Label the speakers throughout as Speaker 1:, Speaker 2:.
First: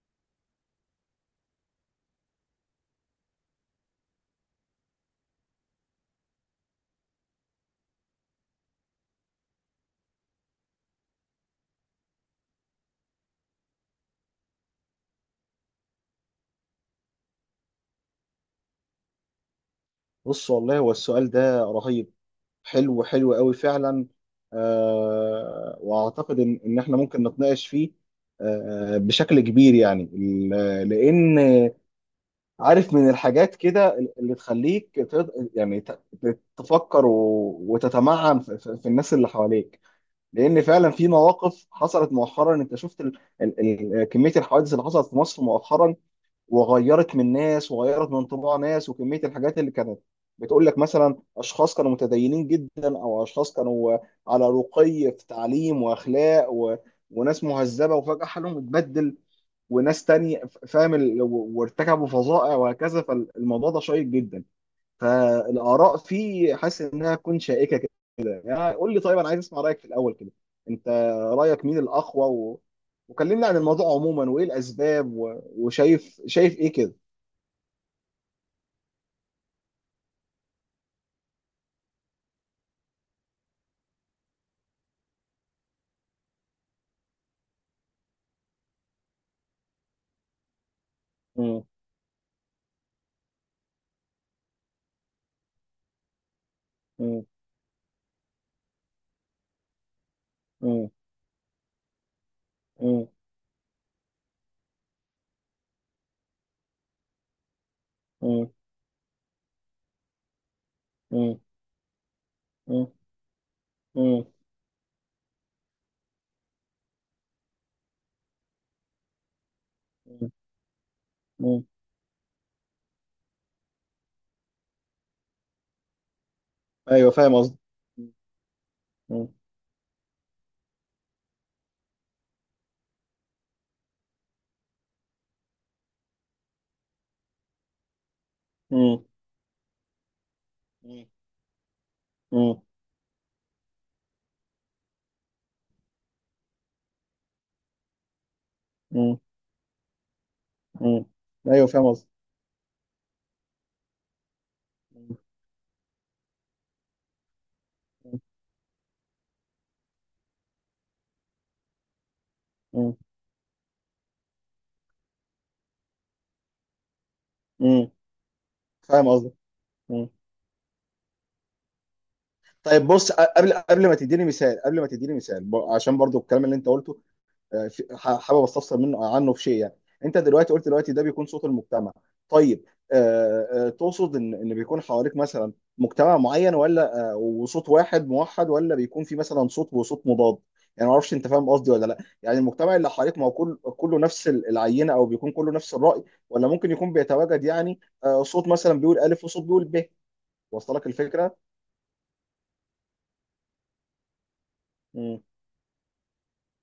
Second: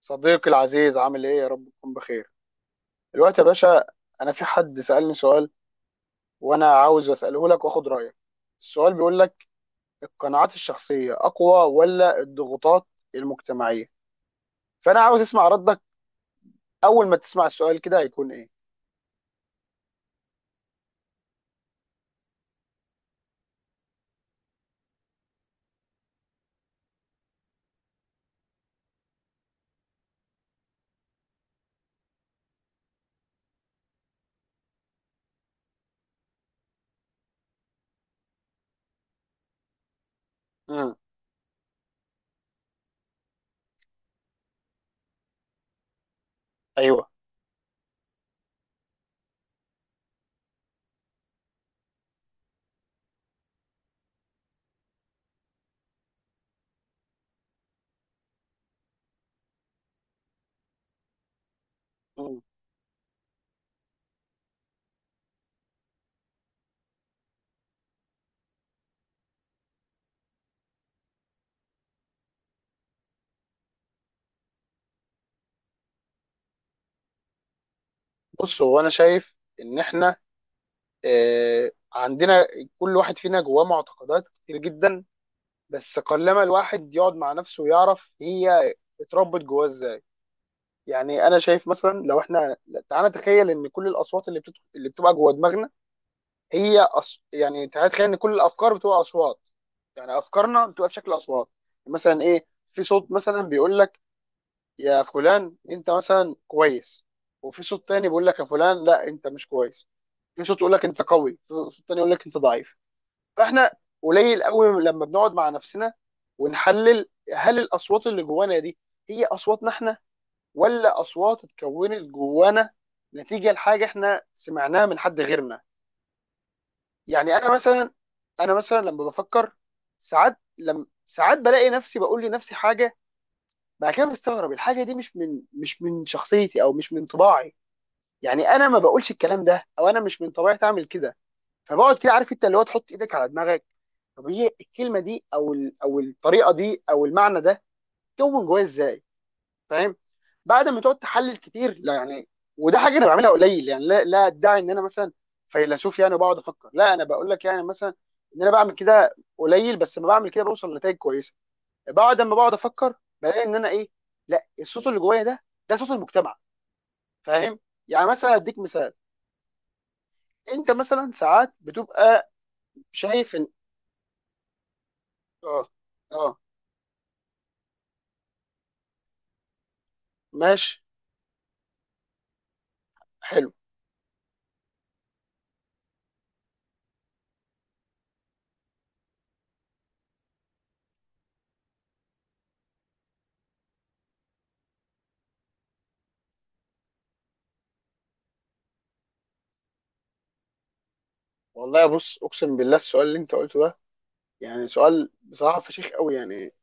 Speaker 1: صديقي العزيز، عامل ايه؟ يا رب تكون بخير. دلوقتي يا باشا، انا في حد سألني سؤال، وانا عاوز اساله لك واخد رايك. السؤال بيقول لك: القناعات الشخصيه اقوى ولا الضغوطات المجتمعيه؟ فانا عاوز اسمع ردك. اول ما تسمع السؤال كده هيكون ايه؟
Speaker 2: بص، والله هو السؤال ده رهيب. حلو حلو قوي فعلا. واعتقد ان احنا ممكن نتناقش فيه بشكل كبير، يعني لان، عارف، من الحاجات كده اللي تخليك تفكر وتتمعن في الناس اللي حواليك، لان فعلا
Speaker 1: امم
Speaker 2: في مواقف حصلت مؤخرا. انت شفت كمية الحوادث اللي حصلت في مصر مؤخرا،
Speaker 1: ايوه.
Speaker 2: وغيرت من ناس، وغيرت من طباع ناس، وكميه الحاجات اللي كانت بتقول لك مثلا اشخاص كانوا متدينين جدا، او اشخاص كانوا على رقي في تعليم واخلاق، وناس مهذبه، وفجاه حالهم اتبدل. وناس تانية وارتكبوا
Speaker 1: مم.
Speaker 2: فظائع وهكذا. فالموضوع ده شيق جدا، فالاراء فيه حاسس انها تكون شائكه كده. يعني قول لي، طيب انا عايز اسمع رايك في الاول كده. انت، رايك مين الاقوى، وكلمنا عن الموضوع عموما وايه الاسباب، وشايف شايف ايه كده؟
Speaker 1: بص، هو انا شايف ان احنا عندنا، كل واحد فينا جواه معتقدات كتير جدا، بس قلما الواحد يقعد مع نفسه ويعرف هي اتربت جواه ازاي. يعني انا
Speaker 2: مم.
Speaker 1: شايف مثلا لو احنا تعالى نتخيل ان كل الاصوات اللي اللي بتبقى جوه دماغنا،
Speaker 2: مم.
Speaker 1: يعني تعالى نتخيل ان كل الافكار بتبقى اصوات. يعني افكارنا بتبقى
Speaker 2: مم.
Speaker 1: بشكل اصوات. مثلا ايه، في
Speaker 2: مم.
Speaker 1: صوت مثلا بيقول لك: يا فلان، انت مثلا كويس. وفي صوت تاني بيقول لك: يا
Speaker 2: مم.
Speaker 1: فلان، لا، انت مش كويس. في صوت يقول لك انت قوي، في صوت تاني يقول لك انت ضعيف.
Speaker 2: مم.
Speaker 1: فاحنا
Speaker 2: مم.
Speaker 1: قليل قوي لما بنقعد مع نفسنا ونحلل: هل الاصوات اللي جوانا دي هي اصواتنا احنا،
Speaker 2: مم.
Speaker 1: ولا اصوات
Speaker 2: مم.
Speaker 1: اتكونت جوانا نتيجه لحاجه احنا سمعناها من حد غيرنا.
Speaker 2: ايوه، فاهم
Speaker 1: يعني انا
Speaker 2: قصدي.
Speaker 1: مثلا، انا مثلا لما
Speaker 2: مم.
Speaker 1: بفكر ساعات لم ساعات بلاقي نفسي بقول لنفسي حاجه، بعد كده بستغرب الحاجه دي، مش من شخصيتي او مش من طباعي. يعني انا ما
Speaker 2: مم.
Speaker 1: بقولش الكلام ده، او انا مش من طبيعتي اعمل
Speaker 2: مم.
Speaker 1: كده. فبقعد كده، عارف انت اللي هو
Speaker 2: مم.
Speaker 1: تحط ايدك على دماغك، طب هي الكلمه دي او الطريقه دي او المعنى ده كون جوايا ازاي؟
Speaker 2: مم.
Speaker 1: فاهم، بعد ما تقعد
Speaker 2: مم.
Speaker 1: تحلل
Speaker 2: ايوه،
Speaker 1: كتير،
Speaker 2: فاهم
Speaker 1: لا
Speaker 2: قصدي.
Speaker 1: يعني. وده حاجه انا بعملها قليل، يعني لا لا ادعي ان انا مثلا
Speaker 2: مم.
Speaker 1: فيلسوف يعني، بقعد افكر. لا، انا بقول لك يعني مثلا ان انا بعمل كده قليل، بس لما بعمل كده بوصل لنتائج كويسه. بعد ما بقعد افكر
Speaker 2: مم.
Speaker 1: بلاقي ان انا ايه، لا، الصوت اللي جوايا ده، ده صوت المجتمع. فاهم؟
Speaker 2: مم.
Speaker 1: يعني مثلا اديك مثال.
Speaker 2: فاهم قصدي. مم.
Speaker 1: انت مثلا ساعات بتبقى
Speaker 2: طيب، بص
Speaker 1: شايف ان
Speaker 2: قبل ما تديني مثال
Speaker 1: اه
Speaker 2: عشان برضو
Speaker 1: اه
Speaker 2: الكلام اللي انت قلته، حابب استفسر منه عنه في شيء، يعني انت دلوقتي قلت
Speaker 1: ماشي.
Speaker 2: دلوقتي ده بيكون صوت المجتمع. طيب،
Speaker 1: حلو.
Speaker 2: تقصد ان بيكون حواليك مثلا مجتمع معين، ولا وصوت واحد موحد، ولا بيكون في مثلا صوت وصوت مضاد؟ يعني ما اعرفش، انت فاهم قصدي ولا لا؟ يعني المجتمع اللي حواليك ما هو كله نفس العينه، او بيكون كله نفس الراي، ولا ممكن يكون بيتواجد، يعني صوت مثلا بيقول الف وصوت بيقول ب. وصل لك الفكره؟
Speaker 1: والله بص، اقسم بالله السؤال اللي انت قلته ده يعني سؤال
Speaker 2: مم.
Speaker 1: بصراحه فشيخ قوي يعني.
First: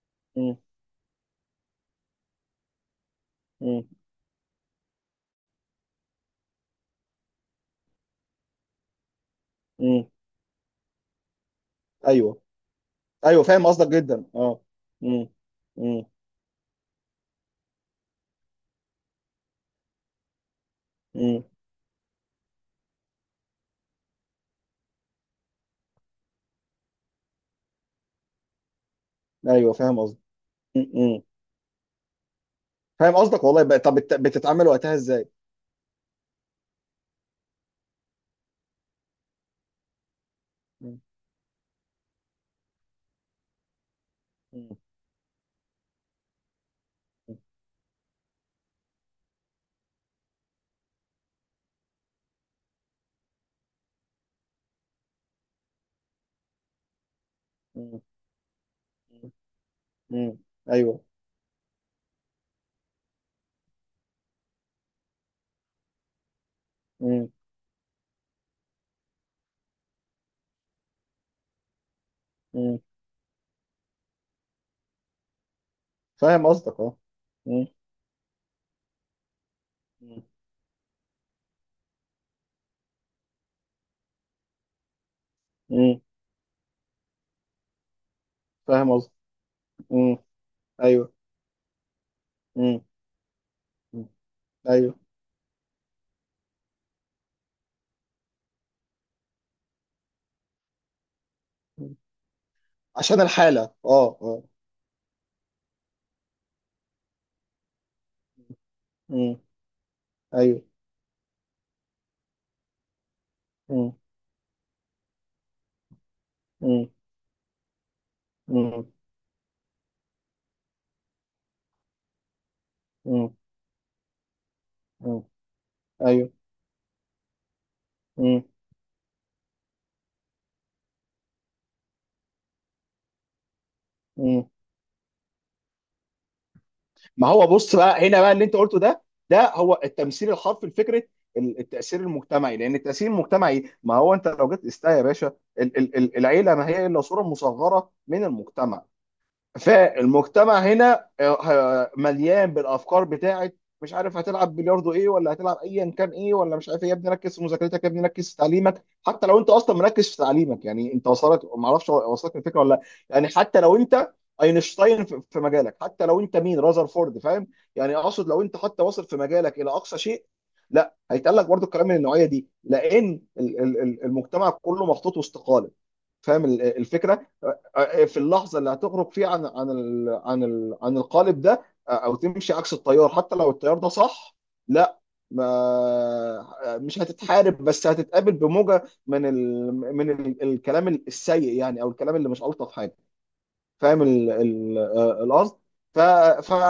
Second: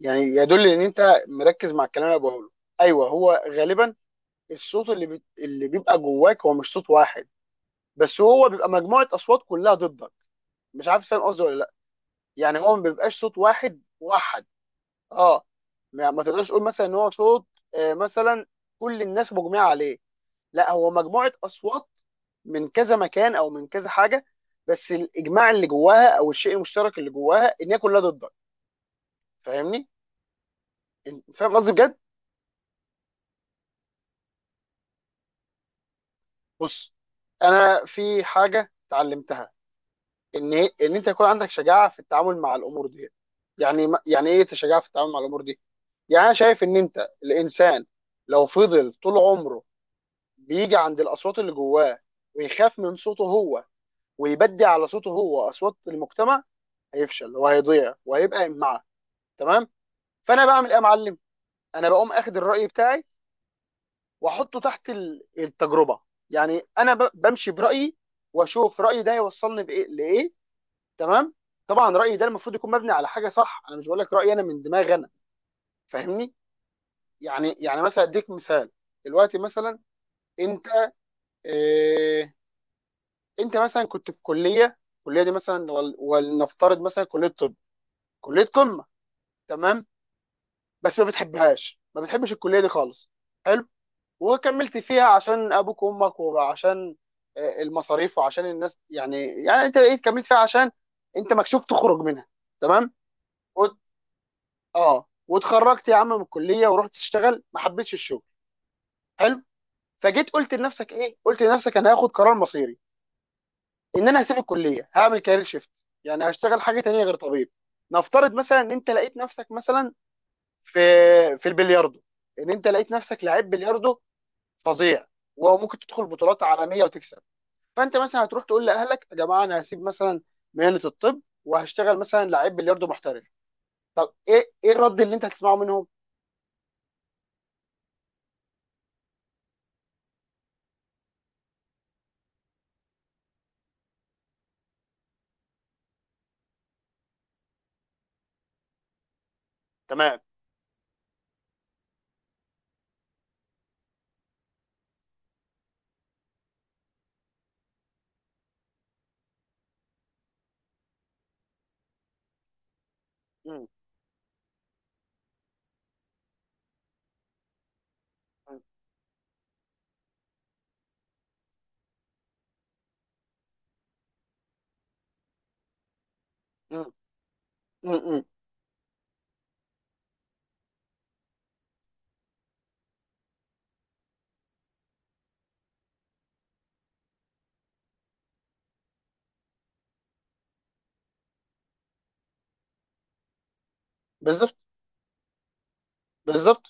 Speaker 1: يعني
Speaker 2: مم.
Speaker 1: يدل ان انت مركز مع الكلام اللي أنا بقوله. ايوه، هو
Speaker 2: مم.
Speaker 1: غالبا الصوت اللي اللي بيبقى جواك هو مش صوت واحد، بس هو بيبقى مجموعه اصوات كلها
Speaker 2: مم.
Speaker 1: ضدك. مش عارف فاهم قصدي ولا لا،
Speaker 2: ايوه،
Speaker 1: يعني هو ما بيبقاش صوت
Speaker 2: ايوه فاهم
Speaker 1: واحد
Speaker 2: قصدك جدا،
Speaker 1: واحد.
Speaker 2: اه. مم.
Speaker 1: اه.
Speaker 2: مم.
Speaker 1: ما تقدرش تقول مثلا ان هو صوت مثلا كل الناس مجمعه عليه. لا، هو مجموعه
Speaker 2: مم.
Speaker 1: اصوات من كذا مكان او من كذا حاجه، بس الاجماع اللي جواها او الشيء المشترك اللي جواها ان هي كلها ضدك.
Speaker 2: ايوه،
Speaker 1: فاهمني؟
Speaker 2: فاهم قصدك. م- م.
Speaker 1: فاهم قصدي بجد؟
Speaker 2: فاهم قصدك، والله. بقى طب بتتعامل وقتها ازاي؟
Speaker 1: بص، انا في حاجه اتعلمتها، ان
Speaker 2: م-
Speaker 1: انت يكون عندك شجاعه في التعامل مع الامور دي. يعني ايه
Speaker 2: م-
Speaker 1: شجاعه في التعامل مع الامور دي؟ يعني انا شايف ان انت الانسان لو فضل طول عمره بيجي عند الاصوات اللي جواه، ويخاف من صوته هو، ويبدي على صوته هو اصوات المجتمع، هيفشل وهيضيع
Speaker 2: م-
Speaker 1: وهيبقى إمعة.
Speaker 2: م-
Speaker 1: تمام؟
Speaker 2: م.
Speaker 1: فانا بعمل ايه يا
Speaker 2: ايوه.
Speaker 1: معلم؟ انا بقوم اخد الراي بتاعي واحطه تحت التجربه. يعني انا
Speaker 2: م-
Speaker 1: بمشي برايي واشوف رايي ده يوصلني بايه لايه. تمام؟ طبعا رايي ده المفروض يكون
Speaker 2: م.
Speaker 1: مبني على حاجه صح، انا مش بقول لك رايي انا من دماغي انا. فاهمني؟
Speaker 2: فاهم قصدك، اه.
Speaker 1: يعني
Speaker 2: م-
Speaker 1: يعني مثلا اديك مثال. دلوقتي مثلا
Speaker 2: م-
Speaker 1: انت إيه انت مثلا كنت في كليه، الكليه دي مثلا
Speaker 2: م.
Speaker 1: ولنفترض مثلا كليه طب، كليه قمه.
Speaker 2: فاهم قصدك.
Speaker 1: تمام؟
Speaker 2: م.
Speaker 1: بس ما
Speaker 2: ايوه.
Speaker 1: بتحبهاش، ما بتحبش الكليه دي
Speaker 2: م-
Speaker 1: خالص. حلو.
Speaker 2: م.
Speaker 1: وكملت
Speaker 2: ايوه.
Speaker 1: فيها عشان ابوك وامك وعشان المصاريف وعشان الناس يعني. يعني انت ايه، كملت فيها عشان انت مكسوف
Speaker 2: م.
Speaker 1: تخرج منها. تمام؟
Speaker 2: عشان الحالة، اه، اه.
Speaker 1: اه، واتخرجت يا عم من الكليه ورحت اشتغل، ما حبيتش الشغل.
Speaker 2: م.
Speaker 1: حلو. فجيت قلت
Speaker 2: ايوه.
Speaker 1: لنفسك ايه؟ قلت لنفسك: انا هاخد قرار مصيري،
Speaker 2: م-
Speaker 1: ان انا هسيب الكليه هعمل كارير شيفت. يعني هشتغل حاجه
Speaker 2: م.
Speaker 1: تانية غير طبيب. نفترض مثلا ان
Speaker 2: م.
Speaker 1: انت لقيت نفسك مثلا في في البلياردو، ان انت لقيت نفسك
Speaker 2: م.
Speaker 1: لعيب بلياردو فظيع،
Speaker 2: م.
Speaker 1: وممكن تدخل
Speaker 2: ايوه.
Speaker 1: بطولات عالميه وتكسب. فانت مثلا
Speaker 2: م.
Speaker 1: هتروح تقول لاهلك: يا جماعه، انا هسيب مثلا مهنه الطب وهشتغل مثلا لعيب بلياردو محترف. طب
Speaker 2: م.
Speaker 1: ايه الرد اللي انت هتسمعه منهم؟
Speaker 2: ما هو بص بقى، هنا بقى اللي انت قلته ده، ده هو التمثيل الحرفي لفكره التاثير المجتمعي. لان التاثير المجتمعي ما هو، انت لو جيت استا يا باشا، العيله ما هي الا صوره مصغره من المجتمع.
Speaker 1: تمام.
Speaker 2: فالمجتمع هنا مليان بالافكار بتاعت مش عارف هتلعب بلياردو ايه، ولا هتلعب ايا كان ايه، ولا مش عارف ايه. يا ابني ركز في مذاكرتك، يا ابني ركز في تعليمك، حتى لو انت اصلا مركز في تعليمك. يعني انت وصلت، ما اعرفش وصلت الفكره ولا لا؟ يعني حتى لو انت اينشتاين في مجالك، حتى لو انت مين، رازرفورد، فاهم؟ يعني اقصد لو انت حتى واصل في مجالك الى اقصى شيء، لا، هيتقال لك برضو الكلام من النوعيه دي، لان المجتمع كله محطوط وسط قالب. فاهم
Speaker 1: مم.
Speaker 2: الفكره؟ في
Speaker 1: م.
Speaker 2: اللحظه اللي هتخرج فيها عن القالب ده، او تمشي عكس التيار حتى لو التيار ده صح، لا، ما آه، مش هتتحارب، بس هتتقابل بموجه من ال الكلام السيء، يعني او الكلام اللي مش الطف حاجه. فاهم
Speaker 1: بالظبط،
Speaker 2: القصد؟ ف ف
Speaker 1: بالظبط.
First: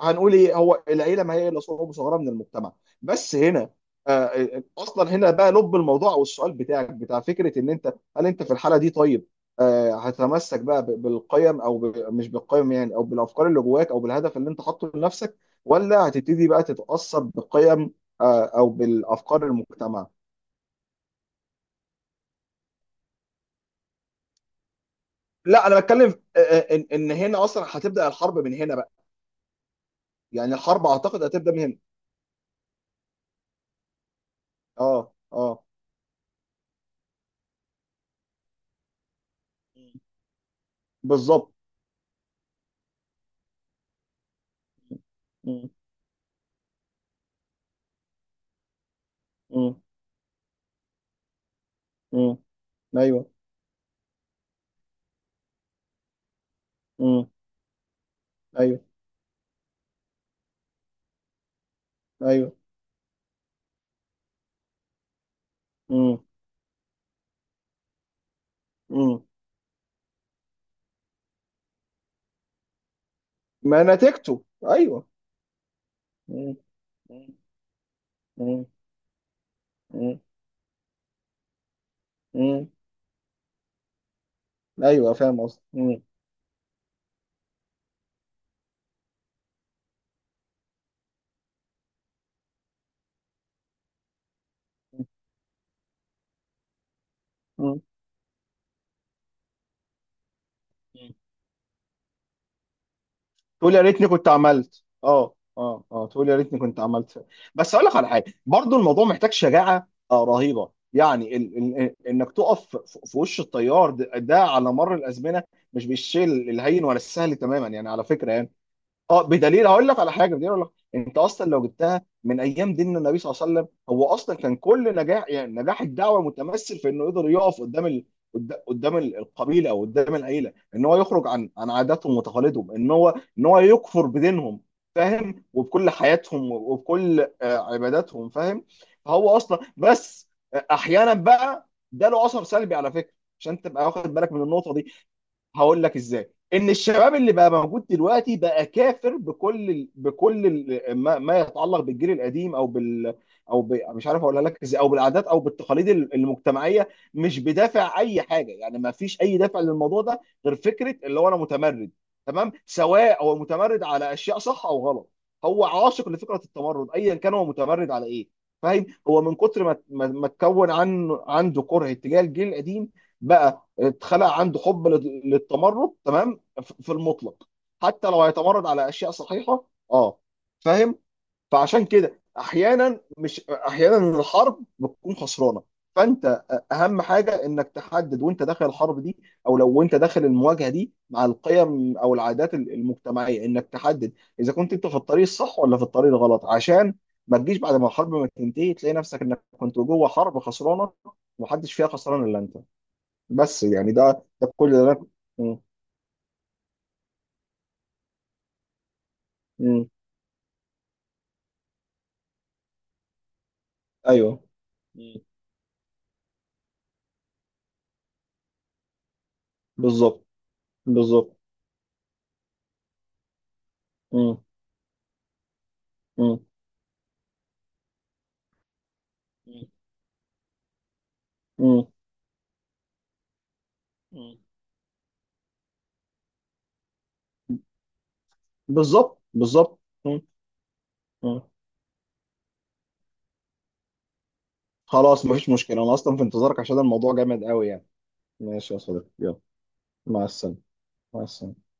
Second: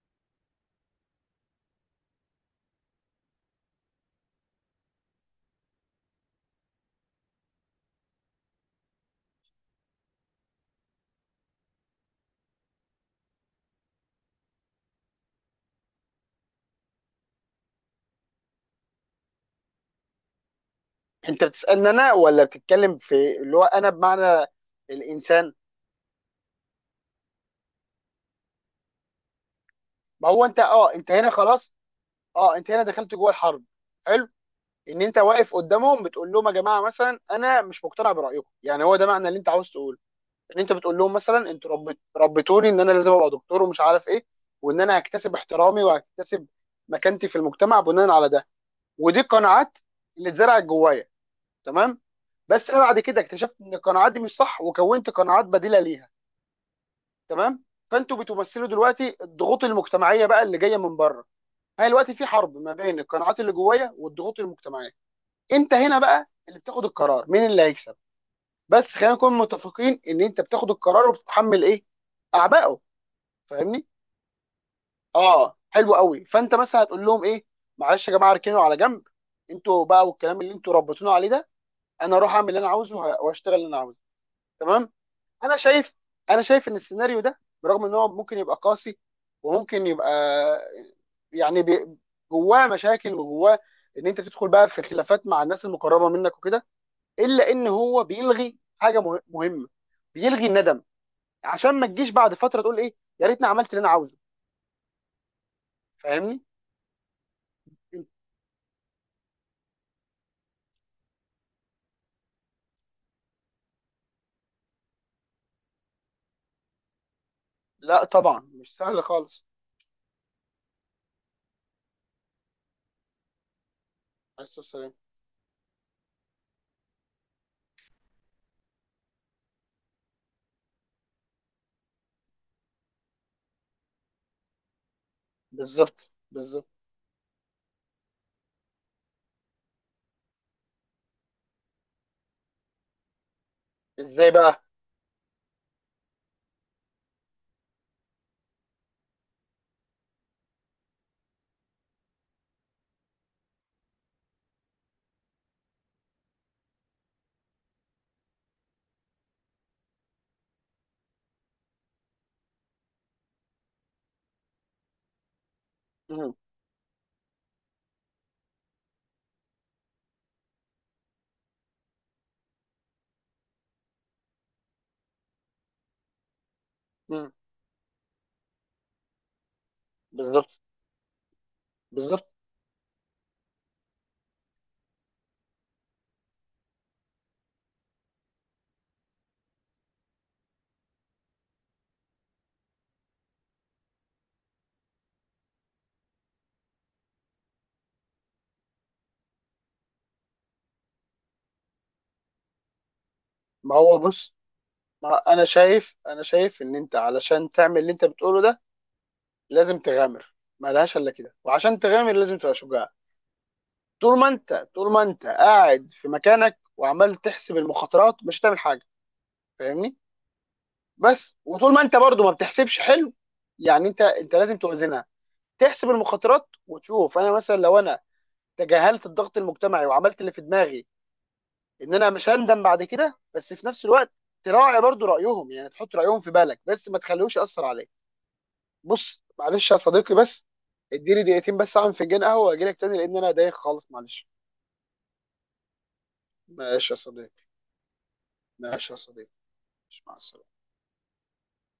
Speaker 2: هنقول ايه، هو العيله ما هي الا صعوبه صغيره من المجتمع. بس هنا، اصلا هنا بقى لب الموضوع، والسؤال بتاعك بتاع فكره ان انت هل انت في الحاله دي، طيب، هتتمسك بقى بالقيم، او مش بالقيم يعني، او بالافكار اللي جواك، او بالهدف اللي انت حاطه لنفسك، ولا هتبتدي بقى تتاثر بقيم، او بالافكار المجتمع؟
Speaker 1: انت بتسالني انا ولا بتتكلم في اللي هو انا بمعنى الانسان؟
Speaker 2: لا، انا بتكلم، ان هنا اصلا هتبدا الحرب من هنا بقى.
Speaker 1: ما هو
Speaker 2: يعني
Speaker 1: انت،
Speaker 2: الحرب
Speaker 1: اه، انت
Speaker 2: اعتقد
Speaker 1: هنا
Speaker 2: هتبدا من
Speaker 1: خلاص.
Speaker 2: هنا.
Speaker 1: اه، انت هنا دخلت جوه الحرب. حلو. ان
Speaker 2: اه،
Speaker 1: انت واقف
Speaker 2: اه.
Speaker 1: قدامهم بتقول لهم: يا جماعه مثلا، انا مش مقتنع برايكم. يعني هو ده معنى اللي انت عاوز
Speaker 2: مم.
Speaker 1: تقوله؟ ان انت بتقول لهم مثلا:
Speaker 2: بالظبط.
Speaker 1: انتوا ربتوني ان انا لازم ابقى دكتور ومش عارف ايه، وان انا هكتسب
Speaker 2: مم.
Speaker 1: احترامي وهكتسب مكانتي في المجتمع بناء على ده. ودي قناعات
Speaker 2: مم.
Speaker 1: اللي اتزرعت جوايا. تمام؟
Speaker 2: مم.
Speaker 1: بس انا بعد كده
Speaker 2: ايوه.
Speaker 1: اكتشفت ان القناعات دي مش صح، وكونت قناعات بديله ليها.
Speaker 2: مم.
Speaker 1: تمام. فانتوا بتمثلوا
Speaker 2: ايوه،
Speaker 1: دلوقتي الضغوط المجتمعيه بقى اللي جايه من بره. هي دلوقتي في
Speaker 2: ايوه.
Speaker 1: حرب ما بين القناعات اللي جوايا والضغوط المجتمعيه. انت هنا
Speaker 2: مم.
Speaker 1: بقى اللي بتاخد القرار، مين اللي هيكسب؟ بس خلينا
Speaker 2: مم.
Speaker 1: نكون متفقين ان انت بتاخد القرار وبتتحمل ايه؟ اعبائه.
Speaker 2: ما
Speaker 1: فاهمني؟
Speaker 2: نتيجته. ايوه.
Speaker 1: اه، حلو قوي. فانت
Speaker 2: مم.
Speaker 1: مثلا هتقول لهم ايه؟ معلش يا جماعه، اركنوا
Speaker 2: مم.
Speaker 1: على جنب، انتوا بقى
Speaker 2: مم.
Speaker 1: والكلام اللي انتوا ربيتونا عليه ده. انا اروح اعمل اللي انا
Speaker 2: مم.
Speaker 1: عاوزه واشتغل اللي انا عاوزه. تمام.
Speaker 2: ايوه، فاهم
Speaker 1: انا
Speaker 2: قصدي.
Speaker 1: شايف
Speaker 2: مم.
Speaker 1: انا شايف ان السيناريو ده، برغم ان هو ممكن يبقى قاسي وممكن يبقى، يعني جواه مشاكل وجواه ان انت تدخل بقى في خلافات مع الناس المقربه منك وكده، الا ان
Speaker 2: مم.
Speaker 1: هو بيلغي حاجه مهمه: بيلغي الندم. عشان ما تجيش بعد فتره تقول ايه، يا ريتني عملت
Speaker 2: تقول
Speaker 1: اللي
Speaker 2: يا
Speaker 1: انا
Speaker 2: ريتني
Speaker 1: عاوزه.
Speaker 2: كنت عملت، تقول يا
Speaker 1: فاهمني؟
Speaker 2: ريتني كنت عملت. بس اقول لك على حاجه، برضو الموضوع محتاج شجاعه رهيبه، يعني ال انك تقف في وش التيار ده، ده على مر الازمنه، مش بالشيء الهين ولا السهل تماما، يعني
Speaker 1: لا
Speaker 2: على فكره
Speaker 1: طبعا
Speaker 2: يعني.
Speaker 1: مش سهل
Speaker 2: اه،
Speaker 1: خالص.
Speaker 2: بدليل هقول لك على حاجه، بدليل اقول لك، انت اصلا لو جبتها من ايام دين النبي صلى الله عليه وسلم، هو اصلا
Speaker 1: عليه
Speaker 2: كان
Speaker 1: الصلاه والسلام.
Speaker 2: كل نجاح، يعني نجاح الدعوه، متمثل في انه يقدر يقف قدام قدام القبيله او قدام العيله، ان هو يخرج عن عاداتهم وتقاليدهم، ان هو يكفر بدينهم. فاهم؟ وبكل
Speaker 1: بالظبط،
Speaker 2: حياتهم
Speaker 1: بالظبط.
Speaker 2: وبكل عباداتهم، فاهم. فهو اصلا، بس احيانا بقى ده له اثر سلبي على فكره، عشان تبقى واخد
Speaker 1: ازاي
Speaker 2: بالك من
Speaker 1: بقى؟
Speaker 2: النقطه دي. هقول لك ازاي. ان الشباب اللي بقى موجود دلوقتي بقى كافر بكل ما يتعلق بالجيل القديم، او بال، او مش عارف اقولها لك ازاي، او بالعادات، او بالتقاليد المجتمعيه، مش بدافع اي حاجه، يعني ما فيش اي دافع للموضوع ده غير فكره اللي هو، انا متمرد. تمام، سواء هو متمرد على اشياء صح او غلط، هو عاشق
Speaker 1: مم.
Speaker 2: لفكره التمرد ايا كان هو متمرد على ايه. فاهم، هو من كتر ما اتكون عنه، عنده كره اتجاه الجيل القديم بقى، اتخلق عنده حب للتمرد، تمام، في
Speaker 1: مم.
Speaker 2: المطلق، حتى لو هيتمرد على اشياء صحيحه، اه.
Speaker 1: بالظبط،
Speaker 2: فاهم. فعشان كده
Speaker 1: بالظبط.
Speaker 2: احيانا، مش احيانا، الحرب بتكون خسرانه. فانت، اهم حاجه انك تحدد وانت داخل الحرب دي، او لو وانت داخل المواجهه دي مع القيم او العادات المجتمعيه، انك تحدد اذا كنت انت في الطريق الصح ولا في الطريق الغلط، عشان ما تجيش بعد ما الحرب ما تنتهي تلاقي نفسك انك كنت جوه حرب خسرانه، ومحدش فيها خسران الا انت. بس
Speaker 1: ما
Speaker 2: يعني
Speaker 1: هو
Speaker 2: ده
Speaker 1: بص،
Speaker 2: ده كل اللي انا.
Speaker 1: ما انا
Speaker 2: مم.
Speaker 1: شايف انا شايف ان انت علشان تعمل اللي انت بتقوله ده لازم
Speaker 2: مم.
Speaker 1: تغامر، ملهاش الا كده، وعشان تغامر لازم تبقى شجاع. طول ما
Speaker 2: ايوه.
Speaker 1: انت طول ما
Speaker 2: مم.
Speaker 1: انت قاعد في مكانك وعمال تحسب المخاطرات، مش هتعمل حاجه. فاهمني؟
Speaker 2: بالظبط،
Speaker 1: بس
Speaker 2: بالظبط.
Speaker 1: وطول ما انت برضو ما بتحسبش، حلو. يعني انت، انت
Speaker 2: مم.
Speaker 1: لازم توازنها. تحسب
Speaker 2: مم.
Speaker 1: المخاطرات وتشوف، انا مثلا لو انا تجاهلت الضغط المجتمعي وعملت اللي في دماغي،
Speaker 2: مم.
Speaker 1: ان انا مش هندم بعد كده، بس في نفس الوقت
Speaker 2: مم.
Speaker 1: تراعي برضو رايهم. يعني تحط رايهم في بالك بس ما تخليهوش ياثر عليك.
Speaker 2: بالظبط،
Speaker 1: بص معلش يا
Speaker 2: بالظبط.
Speaker 1: صديقي،
Speaker 2: مم.
Speaker 1: بس اديني
Speaker 2: مم.
Speaker 1: دقيقتين بس اعمل فنجان قهوه واجي لك تاني، لان انا دايخ خالص، معلش.
Speaker 2: خلاص، مفيش مشكلة، انا اصلا في انتظارك عشان
Speaker 1: ماشي يا
Speaker 2: الموضوع
Speaker 1: صديقي.
Speaker 2: جامد قوي، يعني. ماشي يا
Speaker 1: ماشي يا
Speaker 2: صديقي،
Speaker 1: صديقي.
Speaker 2: يلا.
Speaker 1: مع
Speaker 2: مع
Speaker 1: السلامه.
Speaker 2: السلامة. مع السلامة.